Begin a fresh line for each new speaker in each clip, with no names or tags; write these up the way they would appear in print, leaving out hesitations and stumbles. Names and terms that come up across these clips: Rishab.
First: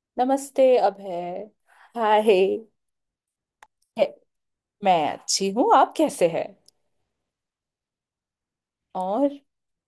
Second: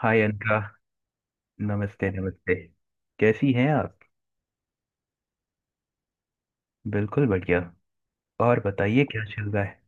हाय अनका।
नमस्ते अभय।
नमस्ते
हाय।
नमस्ते। कैसी हैं आप?
है- मैं अच्छी हूँ। आप कैसे हैं?
बिल्कुल बढ़िया। और बताइए, क्या
और
चल रहा है?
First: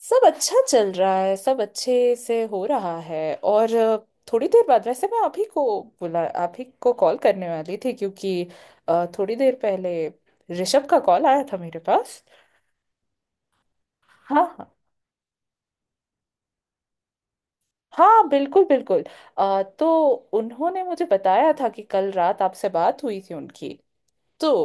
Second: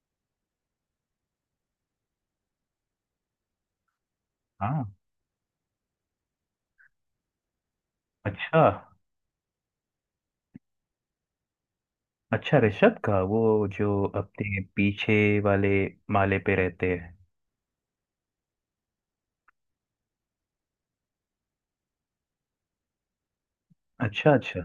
सब अच्छा चल रहा है। सब अच्छे से हो रहा है। और थोड़ी देर
हाँ।
बाद वैसे मैं आप ही को बुला आप ही को कॉल करने वाली थी, क्योंकि
अच्छा,
थोड़ी देर पहले ऋषभ का कॉल आया था मेरे पास।
अच्छा ऋषभ का, वो जो
हाँ
अपने
हाँ।
पीछे वाले माले पे रहते हैं।
हाँ बिल्कुल बिल्कुल। तो उन्होंने मुझे बताया था कि कल रात आपसे बात हुई थी उनकी।
अच्छा
तो
अच्छा।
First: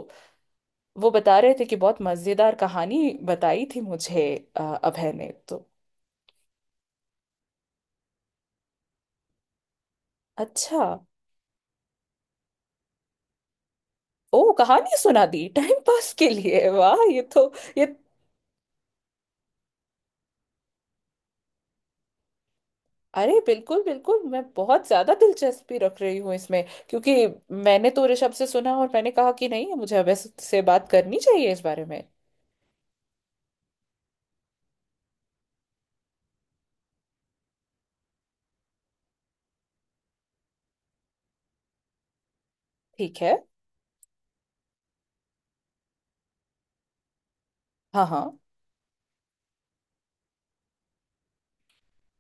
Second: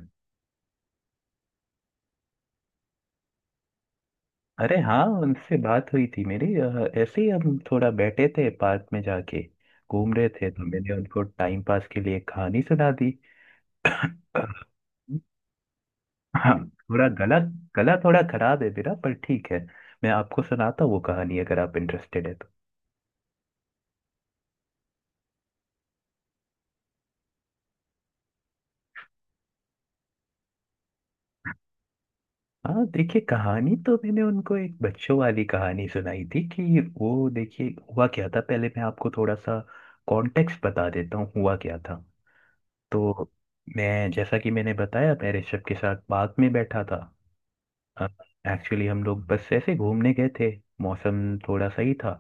वो बता रहे थे कि बहुत मजेदार कहानी बताई थी मुझे
अरे हाँ,
अभय ने
उनसे
तो।
बात हुई थी मेरी। ऐसे ही हम थोड़ा बैठे थे, पार्क में जाके घूम रहे थे, तो
अच्छा।
मैंने उनको टाइम पास के लिए एक कहानी सुना दी।
ओ कहानी सुना दी टाइम पास के
हाँ,
लिए, वाह
थोड़ा
ये
गला
तो ये
गला थोड़ा खराब है मेरा, पर ठीक है। मैं आपको सुनाता हूँ वो कहानी, अगर आप इंटरेस्टेड है तो।
अरे बिल्कुल बिल्कुल मैं बहुत ज्यादा दिलचस्पी रख रही हूँ इसमें, क्योंकि मैंने तो ऋषभ से सुना और मैंने कहा कि नहीं मुझे अभय से बात करनी चाहिए इस बारे में।
हाँ देखिए, कहानी तो मैंने उनको एक बच्चों वाली कहानी सुनाई थी कि वो देखिए, हुआ क्या था। पहले मैं आपको थोड़ा सा कॉन्टेक्स्ट बता देता हूँ, हुआ क्या था।
ठीक
तो
है।
मैं, जैसा कि मैंने बताया, मैं ऋषभ के साथ पार्क में बैठा था।
हाँ हाँ।
एक्चुअली हम लोग बस ऐसे घूमने गए थे। मौसम थोड़ा सही था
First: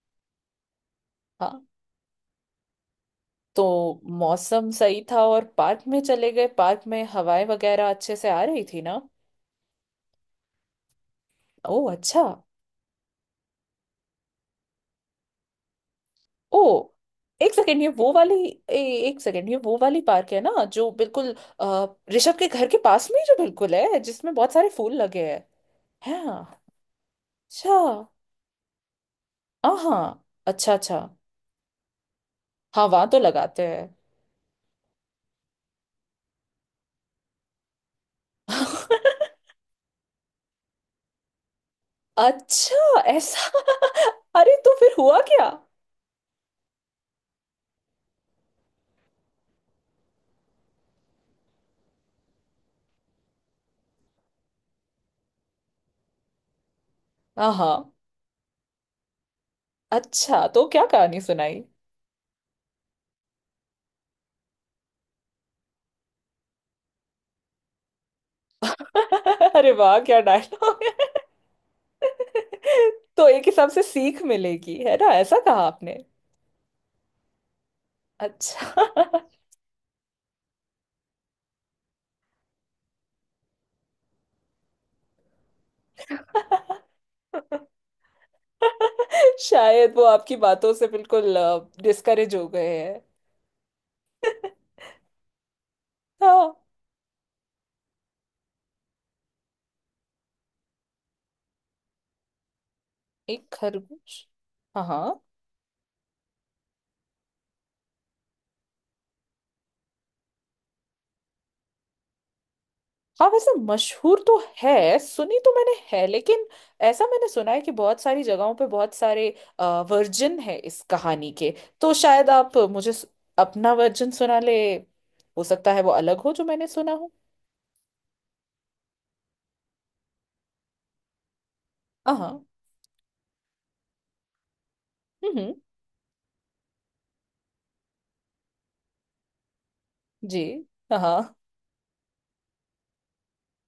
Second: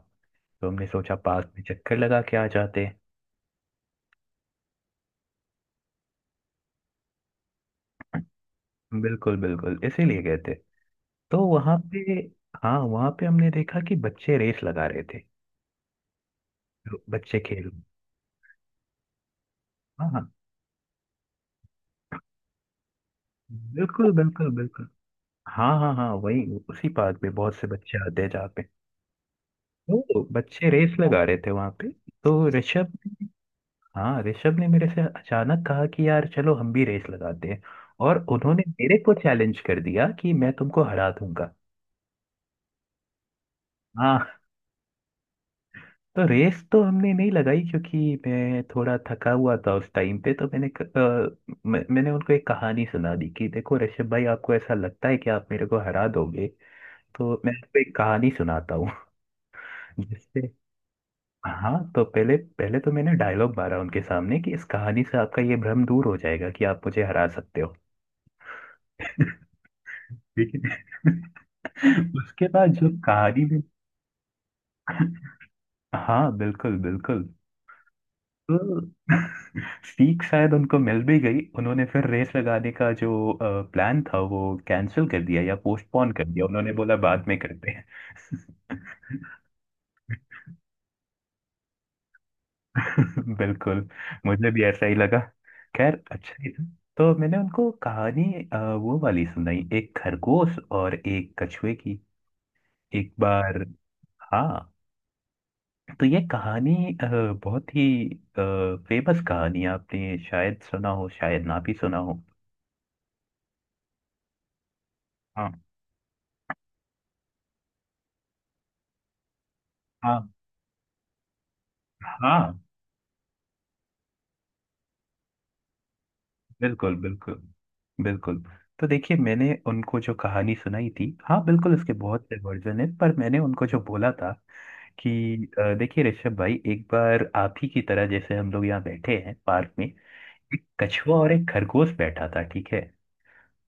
तो हमने सोचा पार्क
हाँ,
में चक्कर लगा के आ जाते हैं।
तो मौसम सही था और पार्क में चले गए। पार्क में हवाएं वगैरह अच्छे से आ रही थी ना?
बिल्कुल बिल्कुल, इसीलिए गए थे। तो
ओ
वहाँ पे,
अच्छा।
हाँ वहाँ पे हमने देखा कि बच्चे रेस लगा रहे थे।
ओ
बच्चे
एक
खेल।
सेकेंड ये वो वाली ए, एक सेकेंड ये वो वाली
हाँ
पार्क
हाँ।
है ना जो बिल्कुल अ, ऋषभ के घर के पास में ही जो बिल्कुल है
बिल्कुल
जिसमें
बिल्कुल
बहुत सारे
बिल्कुल।
फूल लगे हैं।
हाँ हाँ हाँ, वही।
हाँ।
उसी पार्क में बहुत से
अच्छा।
बच्चे आते हैं, जहाँ पे, तो
हाँ
बच्चे
अच्छा
रेस
अच्छा।
लगा रहे थे वहां पे। तो
हाँ
ऋषभ
वहां तो
ने-
लगाते हैं।
हाँ ऋषभ ने मेरे से अचानक कहा कि यार चलो हम भी रेस लगाते हैं, और उन्होंने मेरे को चैलेंज कर दिया कि मैं तुमको हरा दूंगा।
अच्छा ऐसा।
हाँ।
अरे तो फिर हुआ क्या?
तो रेस तो हमने नहीं लगाई, क्योंकि मैं थोड़ा थका हुआ था उस टाइम पे। तो मैंने क- मैं, मैंने उनको एक कहानी सुना दी कि देखो ऋषभ भाई, आपको ऐसा लगता है कि आप मेरे को हरा दोगे, तो
हाँ
मैं
हाँ।
आपको एक कहानी सुनाता हूँ
अच्छा
जिससे।
तो क्या कहानी सुनाई?
हाँ तो, पहले पहले तो मैंने डायलॉग मारा उनके सामने कि इस कहानी से आपका ये भ्रम दूर हो जाएगा कि आप मुझे हरा सकते हो।
अरे वाह क्या
ठीक
डायलॉग है।
है। उसके बाद जो
तो एक
कहानी में,
हिसाब से सीख मिलेगी है ना, ऐसा कहा आपने।
हाँ बिल्कुल बिल्कुल। तो
अच्छा।
सीख शायद उनको मिल भी गई, उन्होंने फिर रेस लगाने का जो प्लान था वो कैंसिल कर दिया या पोस्टपोन कर दिया, उन्होंने बोला बाद में करते हैं।
शायद वो आपकी बातों से बिल्कुल डिस्करेज हो गए हैं।
बिल्कुल, मुझे भी ऐसा ही लगा। खैर अच्छा ही
हाँ
था। तो मैंने उनको कहानी वो वाली सुनाई, एक खरगोश और एक कछुए की। एक
एक
बार,
खरगोश।
हाँ,
हाँ हाँ।
तो ये कहानी अ, बहुत ही फेमस कहानी है, आपने शायद सुना हो, शायद ना भी सुना हो।
हाँ वैसे मशहूर तो है, सुनी तो
हाँ
मैंने है, लेकिन ऐसा मैंने सुना है कि बहुत सारी जगहों पे बहुत सारे
हाँ
वर्जन है इस कहानी के। तो शायद आप
हाँ।
मुझे अपना वर्जन सुना ले। हो सकता है वो अलग हो जो मैंने सुना
बिल्कुल
हो।
बिल्कुल बिल्कुल। तो देखिए, मैंने उनको जो कहानी सुनाई थी, हाँ बिल्कुल इसके
हाँ
बहुत से
हाँ।
वर्जन है, पर मैंने उनको जो बोला था कि
हम्म।
देखिए ऋषभ भाई, एक बार आप ही की तरह, जैसे हम लोग यहाँ बैठे हैं पार्क में,
जी।
एक
हाँ
कछुआ और
हाँ।
एक खरगोश बैठा था, ठीक है।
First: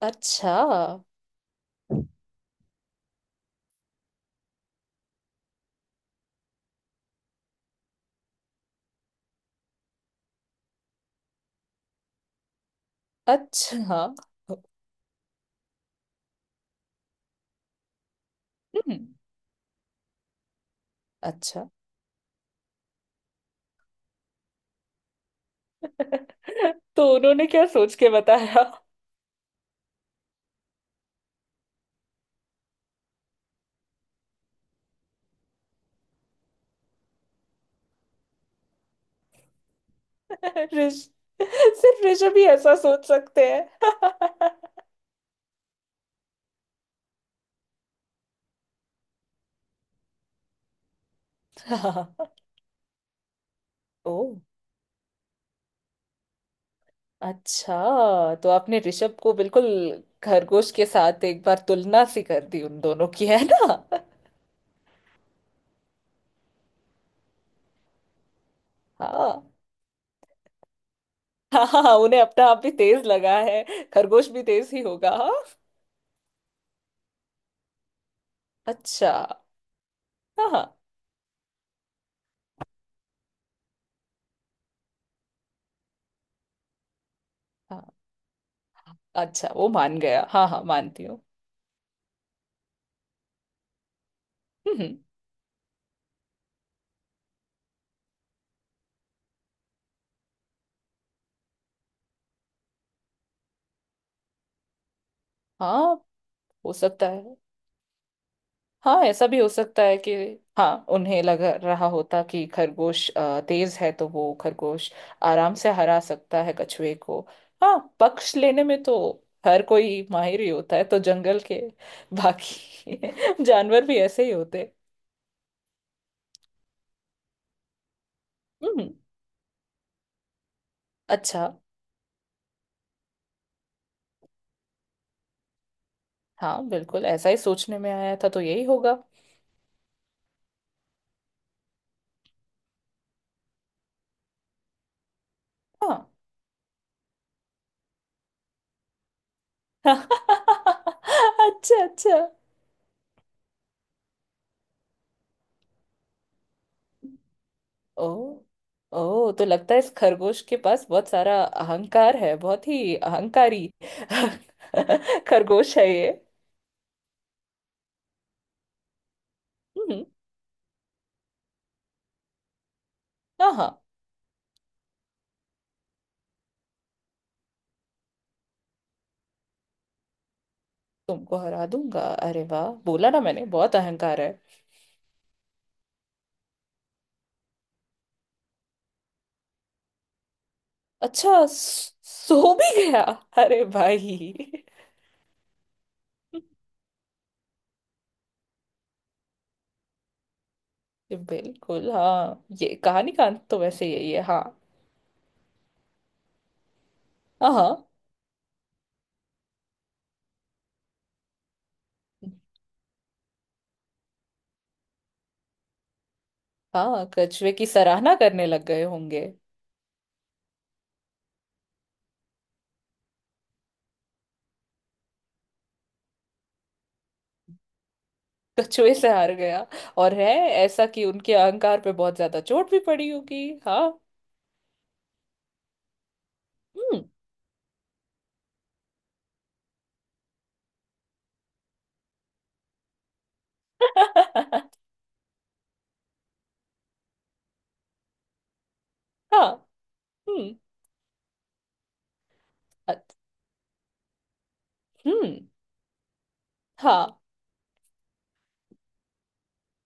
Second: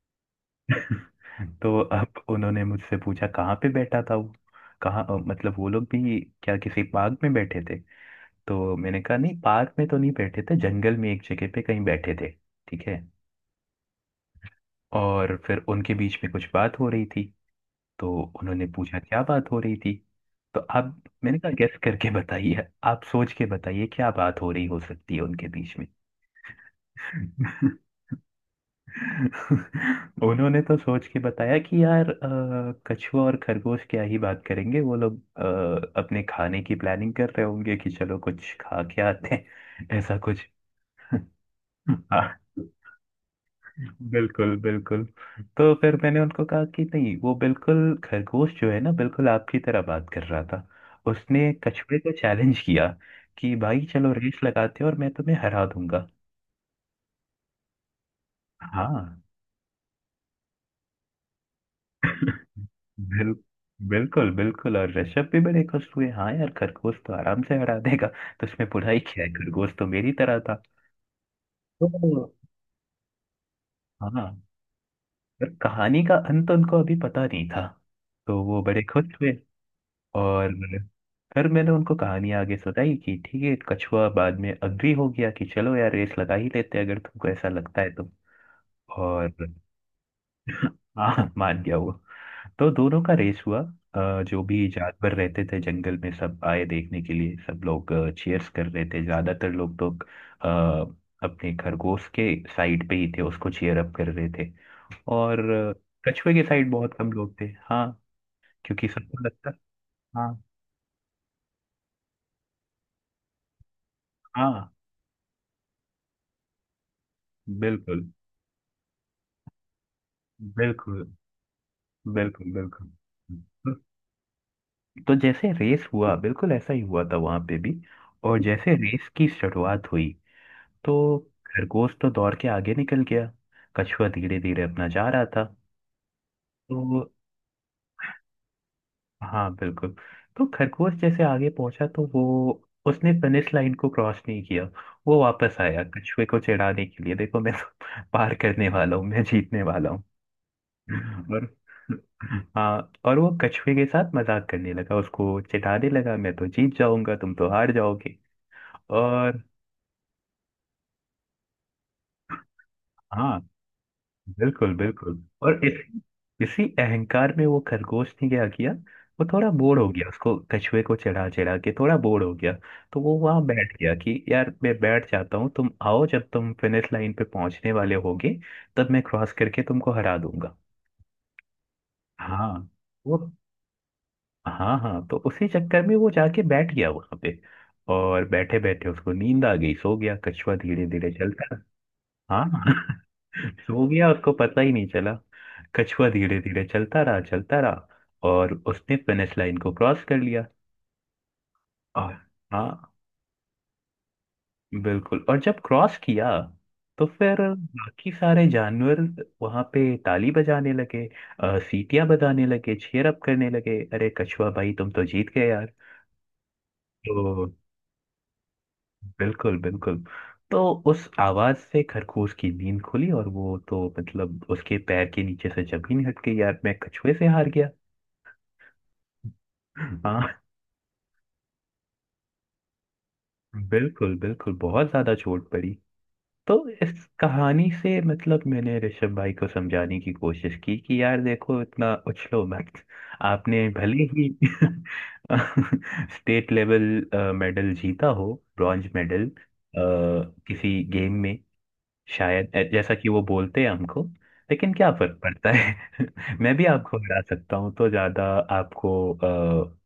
अच्छा
तो अब उन्होंने मुझसे पूछा कहाँ पे बैठा था वो, कहाँ, मतलब वो लोग भी क्या किसी पार्क में बैठे थे। तो मैंने कहा नहीं, पार्क में तो नहीं बैठे थे, जंगल में एक जगह पे कहीं बैठे थे, ठीक है।
अच्छा। हाँ।
और फिर उनके बीच में कुछ बात हो रही थी, तो उन्होंने
हम्म।
पूछा क्या बात हो रही थी। तो आप मैंने कहा
अच्छा
गेस करके बताइए, आप सोच के बताइए क्या बात हो रही हो सकती है उनके बीच में।
तो उन्होंने क्या सोच के बताया?
उन्होंने तो सोच के बताया कि यार कछुआ और खरगोश क्या ही बात करेंगे, वो लोग अपने खाने की प्लानिंग कर रहे होंगे कि चलो कुछ खा के आते हैं, ऐसा कुछ।
ऋष सिर्फ ऋषभ ही ऐसा सोच सकते हैं।
बिल्कुल बिल्कुल। तो फिर मैंने उनको कहा कि नहीं, वो बिल्कुल, खरगोश जो है ना, बिल्कुल आपकी तरह बात कर रहा था, उसने कछुए को
हाँ।
चैलेंज किया कि भाई चलो
ओ
रेस लगाते हैं, और मैं तुम्हें हरा दूंगा।
अच्छा तो आपने ऋषभ
हाँ।
को बिल्कुल खरगोश के साथ एक बार तुलना सी कर दी उन दोनों की,
बिल,
है ना?
बिल्कुल बिल्कुल, और ऋषभ भी बड़े खुश हुए, हाँ यार खरगोश तो आराम से हरा देगा, तो उसमें बुराई क्या है,
हाँ
खरगोश तो मेरी तरह था।
हाँ हाँ। हाँ, उन्हें
तो
अपना आप भी तेज लगा है।
हाँ,
खरगोश भी तेज ही होगा। हाँ।
पर कहानी का अंत उनको अभी पता नहीं था, तो वो बड़े खुश
अच्छा।
हुए।
हाँ
और
हाँ
फिर मैंने उनको कहानी आगे सुनाई कि ठीक है, कछुआ बाद में अग्री हो गया कि चलो यार रेस लगा ही लेते हैं, अगर तुमको ऐसा
हाँ।
लगता है तो। और
अच्छा वो मान गया। हाँ हाँ, मानती हूँ।
हाँ, मान गया वो। तो दोनों का रेस हुआ। जो भी
हम्म हम्म।
जानवर रहते थे जंगल में, सब आए देखने के लिए, सब लोग चीयर्स कर रहे थे। ज्यादातर लोग तो अपने खरगोश के साइड पे ही थे, उसको चीयर अप कर रहे थे। और
हाँ
कछुए के साइड
हो
बहुत
सकता
कम
है।
लोग थे, हाँ, क्योंकि
हाँ
सबको
ऐसा भी हो
लगता।
सकता है कि
हाँ
हाँ उन्हें लग रहा होता कि खरगोश तेज है, तो वो
हाँ।
खरगोश आराम से हरा सकता है कछुए को। हाँ
बिल्कुल
पक्ष लेने में तो हर कोई माहिर ही होता है, तो
बिल्कुल
जंगल के
बिल्कुल बिल्कुल।
बाकी जानवर भी ऐसे ही होते।
तो जैसे रेस हुआ, बिल्कुल ऐसा ही हुआ था वहां पे भी। और जैसे
हम्म।
रेस की शुरुआत हुई, तो
अच्छा।
खरगोश तो दौड़ के आगे निकल गया, कछुआ धीरे धीरे अपना जा रहा था।
हाँ बिल्कुल
तो
ऐसा ही सोचने में आया था, तो यही होगा।
हाँ बिल्कुल। तो खरगोश जैसे आगे पहुंचा, तो वो, उसने फिनिश लाइन को क्रॉस नहीं किया, वो वापस आया
हाँ।
कछुए को चिढ़ाने के लिए, देखो मैं तो पार करने वाला हूँ, मैं जीतने वाला हूँ। और
अच्छा अच्छा।
हाँ, और वो कछुए के साथ मजाक करने लगा, उसको चिढ़ाने लगा, मैं तो जीत जाऊंगा, तुम तो हार
ओ।
जाओगे।
ओ
और
तो लगता है इस खरगोश के पास बहुत सारा अहंकार है, बहुत ही
हाँ
अहंकारी
बिल्कुल बिल्कुल, और
खरगोश
इस
है ये।
इसी अहंकार में वो खरगोश ने क्या किया, वो थोड़ा बोर हो
हम्म।
गया, उसको कछुए को चढ़ा चढ़ा के थोड़ा बोर हो गया। तो वो वहां
हाँ हाँ
बैठ गया कि यार मैं बैठ जाता हूँ, तुम आओ, जब तुम फिनिश लाइन पे पहुंचने वाले होगे, तब मैं क्रॉस करके तुमको हरा दूंगा।
तुमको हरा दूंगा। अरे
हाँ।
वाह, बोला
वो
ना मैंने, बहुत अहंकार है।
हाँ हाँ तो उसी चक्कर में वो जाके बैठ गया वहां पे, और बैठे बैठे उसको नींद आ गई, सो गया। कछुआ धीरे धीरे
अच्छा
चलता, हाँ
सो भी गया।
हाँ,
अरे
सो गया, उसको पता
भाई।
ही नहीं चला। कछुआ धीरे धीरे चलता रहा, चलता रहा, और उसने फिनिश लाइन को क्रॉस कर लिया।
बिल्कुल
और
हाँ, ये
हाँ
कहानी का अंत तो वैसे यही है। हाँ।
बिल्कुल, और जब क्रॉस किया, तो फिर
हाँ
बाकी सारे जानवर वहां पे ताली बजाने लगे, सीटियां बजाने लगे, चीयर अप करने लगे, अरे कछुआ भाई तुम तो जीत गए यार।
हाँ, हाँ, कछुए
तो
की सराहना करने लग गए होंगे।
बिल्कुल बिल्कुल। तो उस आवाज से खरगोश की नींद खुली, और वो तो, मतलब उसके पैर के नीचे से जमीन हट गई, यार मैं कछुए से हार गया।
कछुए से हार गया। और है
हाँ
ऐसा कि उनके अहंकार पे बहुत ज्यादा चोट भी पड़ी होगी हाँ।
बिल्कुल बिल्कुल, बहुत ज्यादा चोट पड़ी। तो
हम्म।
इस कहानी से, मतलब मैंने ऋषभ भाई को समझाने की कोशिश की कि यार देखो इतना उछलो मत, आपने भले ही स्टेट लेवल मेडल जीता हो, ब्रॉन्ज मेडल
हाँ। हम्म।
किसी गेम में, शायद ऐ- जैसा कि
अत-
वो बोलते हैं हमको, लेकिन क्या फर्क
हम्म।
पड़ता है। मैं भी आपको
हाँ
हरा सकता हूँ, तो ज्यादा आपको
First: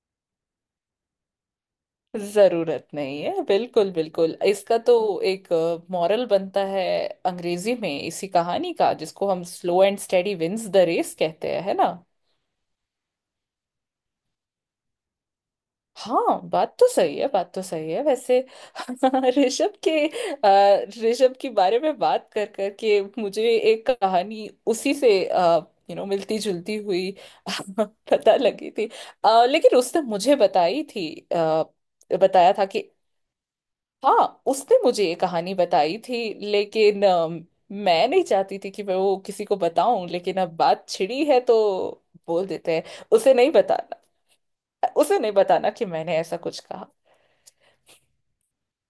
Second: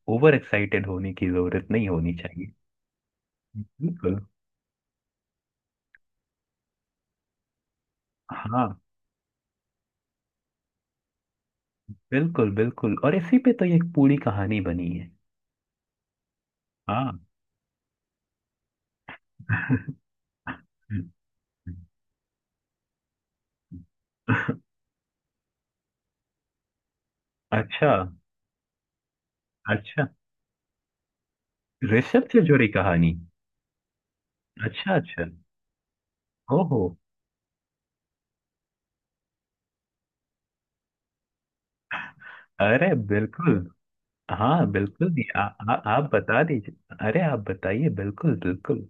ओवर एक्साइटेड होने की जरूरत नहीं होनी चाहिए।
जरूरत नहीं है बिल्कुल
बिल्कुल।
बिल्कुल। इसका तो एक मॉरल बनता है अंग्रेजी में इसी
हाँ
कहानी का, जिसको हम slow and steady wins the race कहते हैं, है ना?
बिल्कुल बिल्कुल, और इसी पे तो ये एक पूरी कहानी बनी है।
हाँ बात तो सही
हाँ।
है, बात तो सही है वैसे। ऋषभ के ऋषभ के बारे में बात कर कर के मुझे एक कहानी उसी से मिलती जुलती हुई
अच्छा
पता लगी थी। लेकिन उसने
अच्छा,
मुझे बताई थी
ऋषभ से
बताया था
जुड़ी
कि
कहानी।
हाँ उसने
अच्छा
मुझे ये
अच्छा।
कहानी बताई थी,
ओहो।
लेकिन मैं नहीं चाहती थी कि मैं वो किसी को बताऊं, लेकिन अब बात छिड़ी है तो बोल देते हैं।
अरे
उसे नहीं
बिल्कुल,
बताना।
हाँ बिल्कुल
उसे
जी,
नहीं
आ,
बताना
आ,
कि
आप
मैंने ऐसा
बता
कुछ कहा।
दीजिए, अरे आप बताइए, बिल्कुल बिल्कुल।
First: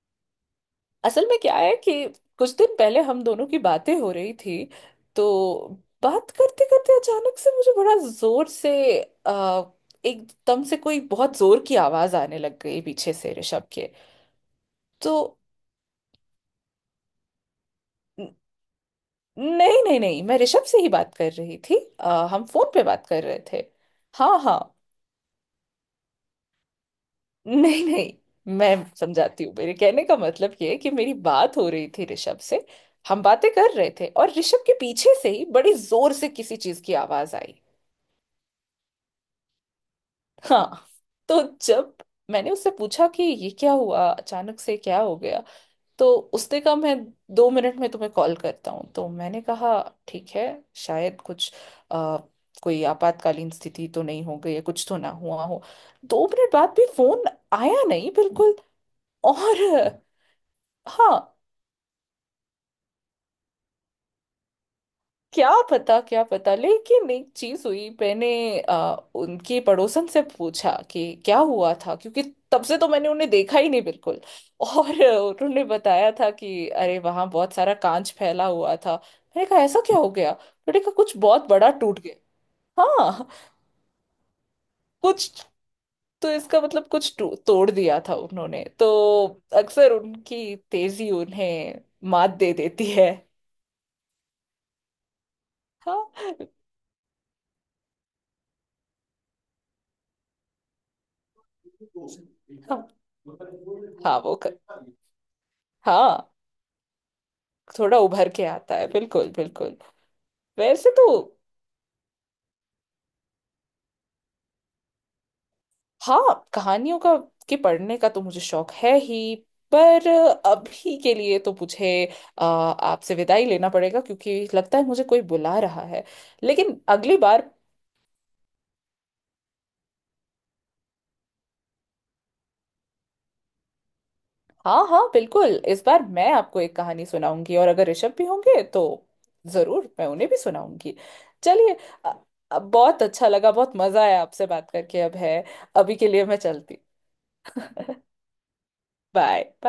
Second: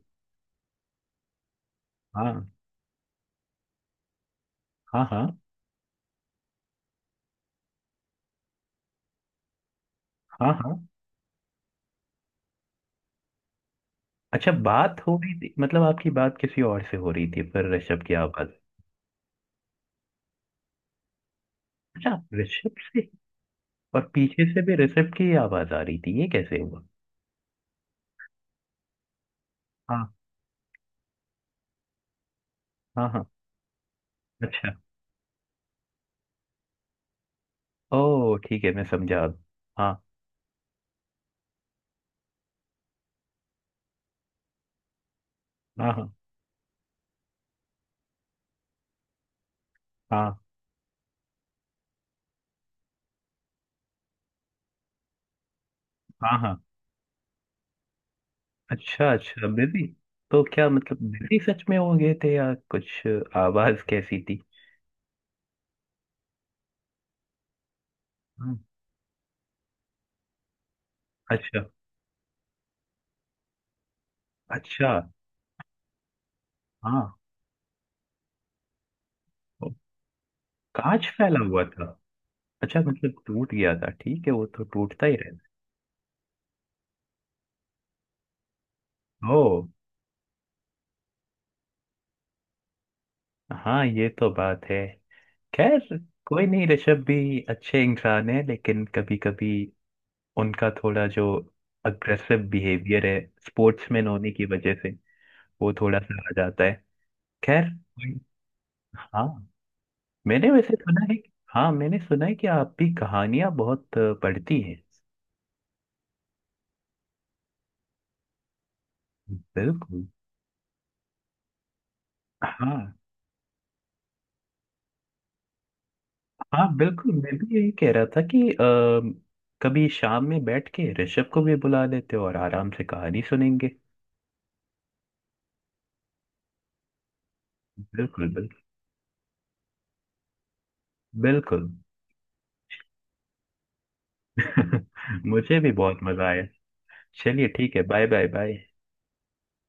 असल में क्या है कि
हाँ
कुछ दिन पहले हम दोनों की बातें हो रही थी।
हाँ। हाँ।
तो बात करते करते अचानक से मुझे बड़ा जोर से आ,
हाँ
एकदम से
हाँ।
कोई बहुत जोर की आवाज आने लग गई पीछे से ऋषभ के।
अच्छा, बात
तो
हो रही थी, मतलब आपकी बात किसी और से हो रही थी पर ऋषभ की
न-
आवाज।
नहीं नहीं नहीं मैं ऋषभ से ही बात कर रही थी।
अच्छा,
हम फोन
ऋषभ
पे बात
से,
कर रहे थे।
और
हाँ
पीछे
हाँ।
से भी ऋषभ की आवाज आ रही थी, ये कैसे हुआ?
नहीं नहीं। मैं समझाती हूँ, मेरे कहने
हाँ
का मतलब ये है कि मेरी बात हो रही थी ऋषभ से।
हाँ।
हम
हाँ।
बातें कर रहे थे और ऋषभ
अच्छा।
के पीछे से ही बड़ी जोर से किसी चीज की आवाज आई।
ओ ठीक है, मैं समझा अब। हाँ।
हाँ। तो जब मैंने उससे पूछा कि ये क्या हुआ, अचानक से क्या हो गया,
हाँ
तो
हाँ।
उसने कहा मैं 2 मिनट में तुम्हें कॉल करता हूँ, तो मैंने कहा ठीक
हाँ
है। शायद कुछ आ, कोई आपातकालीन स्थिति तो नहीं हो गई है, कुछ तो ना हुआ हो। दो
हाँ।
मिनट
हाँ।
बाद भी फोन आया नहीं बिल्कुल।
अच्छा अच्छा,
और
बिजी। तो क्या मतलब
हाँ,
बिजी सच में हो गए थे या कुछ? आवाज कैसी थी?
क्या पता क्या पता, लेकिन एक चीज हुई। मैंने
हम्म।
उनके पड़ोसन से पूछा कि क्या
अच्छा।
हुआ था, क्योंकि तब से तो मैंने उन्हें देखा ही नहीं बिल्कुल।
अच्छा।
और उन्होंने बताया था कि अरे
हाँ।
वहां बहुत सारा कांच फैला हुआ था। मैंने कहा
ओ,
ऐसा क्या हो गया, उन्होंने कहा
कांच
कुछ
फैला
बहुत
हुआ
बड़ा
था।
टूट गया।
अच्छा, मतलब
हाँ।
टूट गया था, ठीक है, वो तो टूटता ही रहता
कुछ
है।
तो इसका मतलब कुछ तोड़ दिया था उन्होंने तो।
ओ।
अक्सर उनकी तेजी उन्हें मात दे देती है।
हाँ, ये तो बात है। खैर, कोई
हाँ
नहीं, ऋषभ भी अच्छे इंसान है, लेकिन कभी कभी उनका थोड़ा जो अग्रेसिव
हाँ
बिहेवियर है, स्पोर्ट्समैन
हाँ
होने
वो
की
कर।
वजह से, वो थोड़ा सा आ
हाँ
जाता है। खैर
थोड़ा
कोई-
उभर के आता है
हाँ,
बिल्कुल बिल्कुल।
मैंने वैसे
वैसे
सुना
तो
है कि- हाँ मैंने सुना है कि आप भी कहानियां बहुत पढ़ती हैं।
हाँ कहानियों का के पढ़ने का तो मुझे शौक है ही।
बिल्कुल।
पर अभी के लिए तो मुझे
हाँ
आपसे विदाई लेना पड़ेगा, क्योंकि लगता है मुझे कोई बुला रहा है,
हाँ
लेकिन
बिल्कुल,
अगली
मैं भी
बार
यही कह रहा था कि कभी शाम में बैठ के ऋषभ को भी बुला लेते और आराम से कहानी सुनेंगे।
हाँ हाँ बिल्कुल, इस बार मैं आपको एक कहानी सुनाऊंगी, और अगर ऋषभ भी
बिल्कुल बिल्कुल।
होंगे तो जरूर मैं उन्हें भी सुनाऊंगी।
बिल्कुल।
चलिए अ- बहुत अच्छा लगा, बहुत मजा आया आपसे बात करके, अब है
मुझे भी
अभी
बहुत
के लिए
मजा
मैं
आया।
चलती।
चलिए ठीक है, bye bye bye.
Bye bye.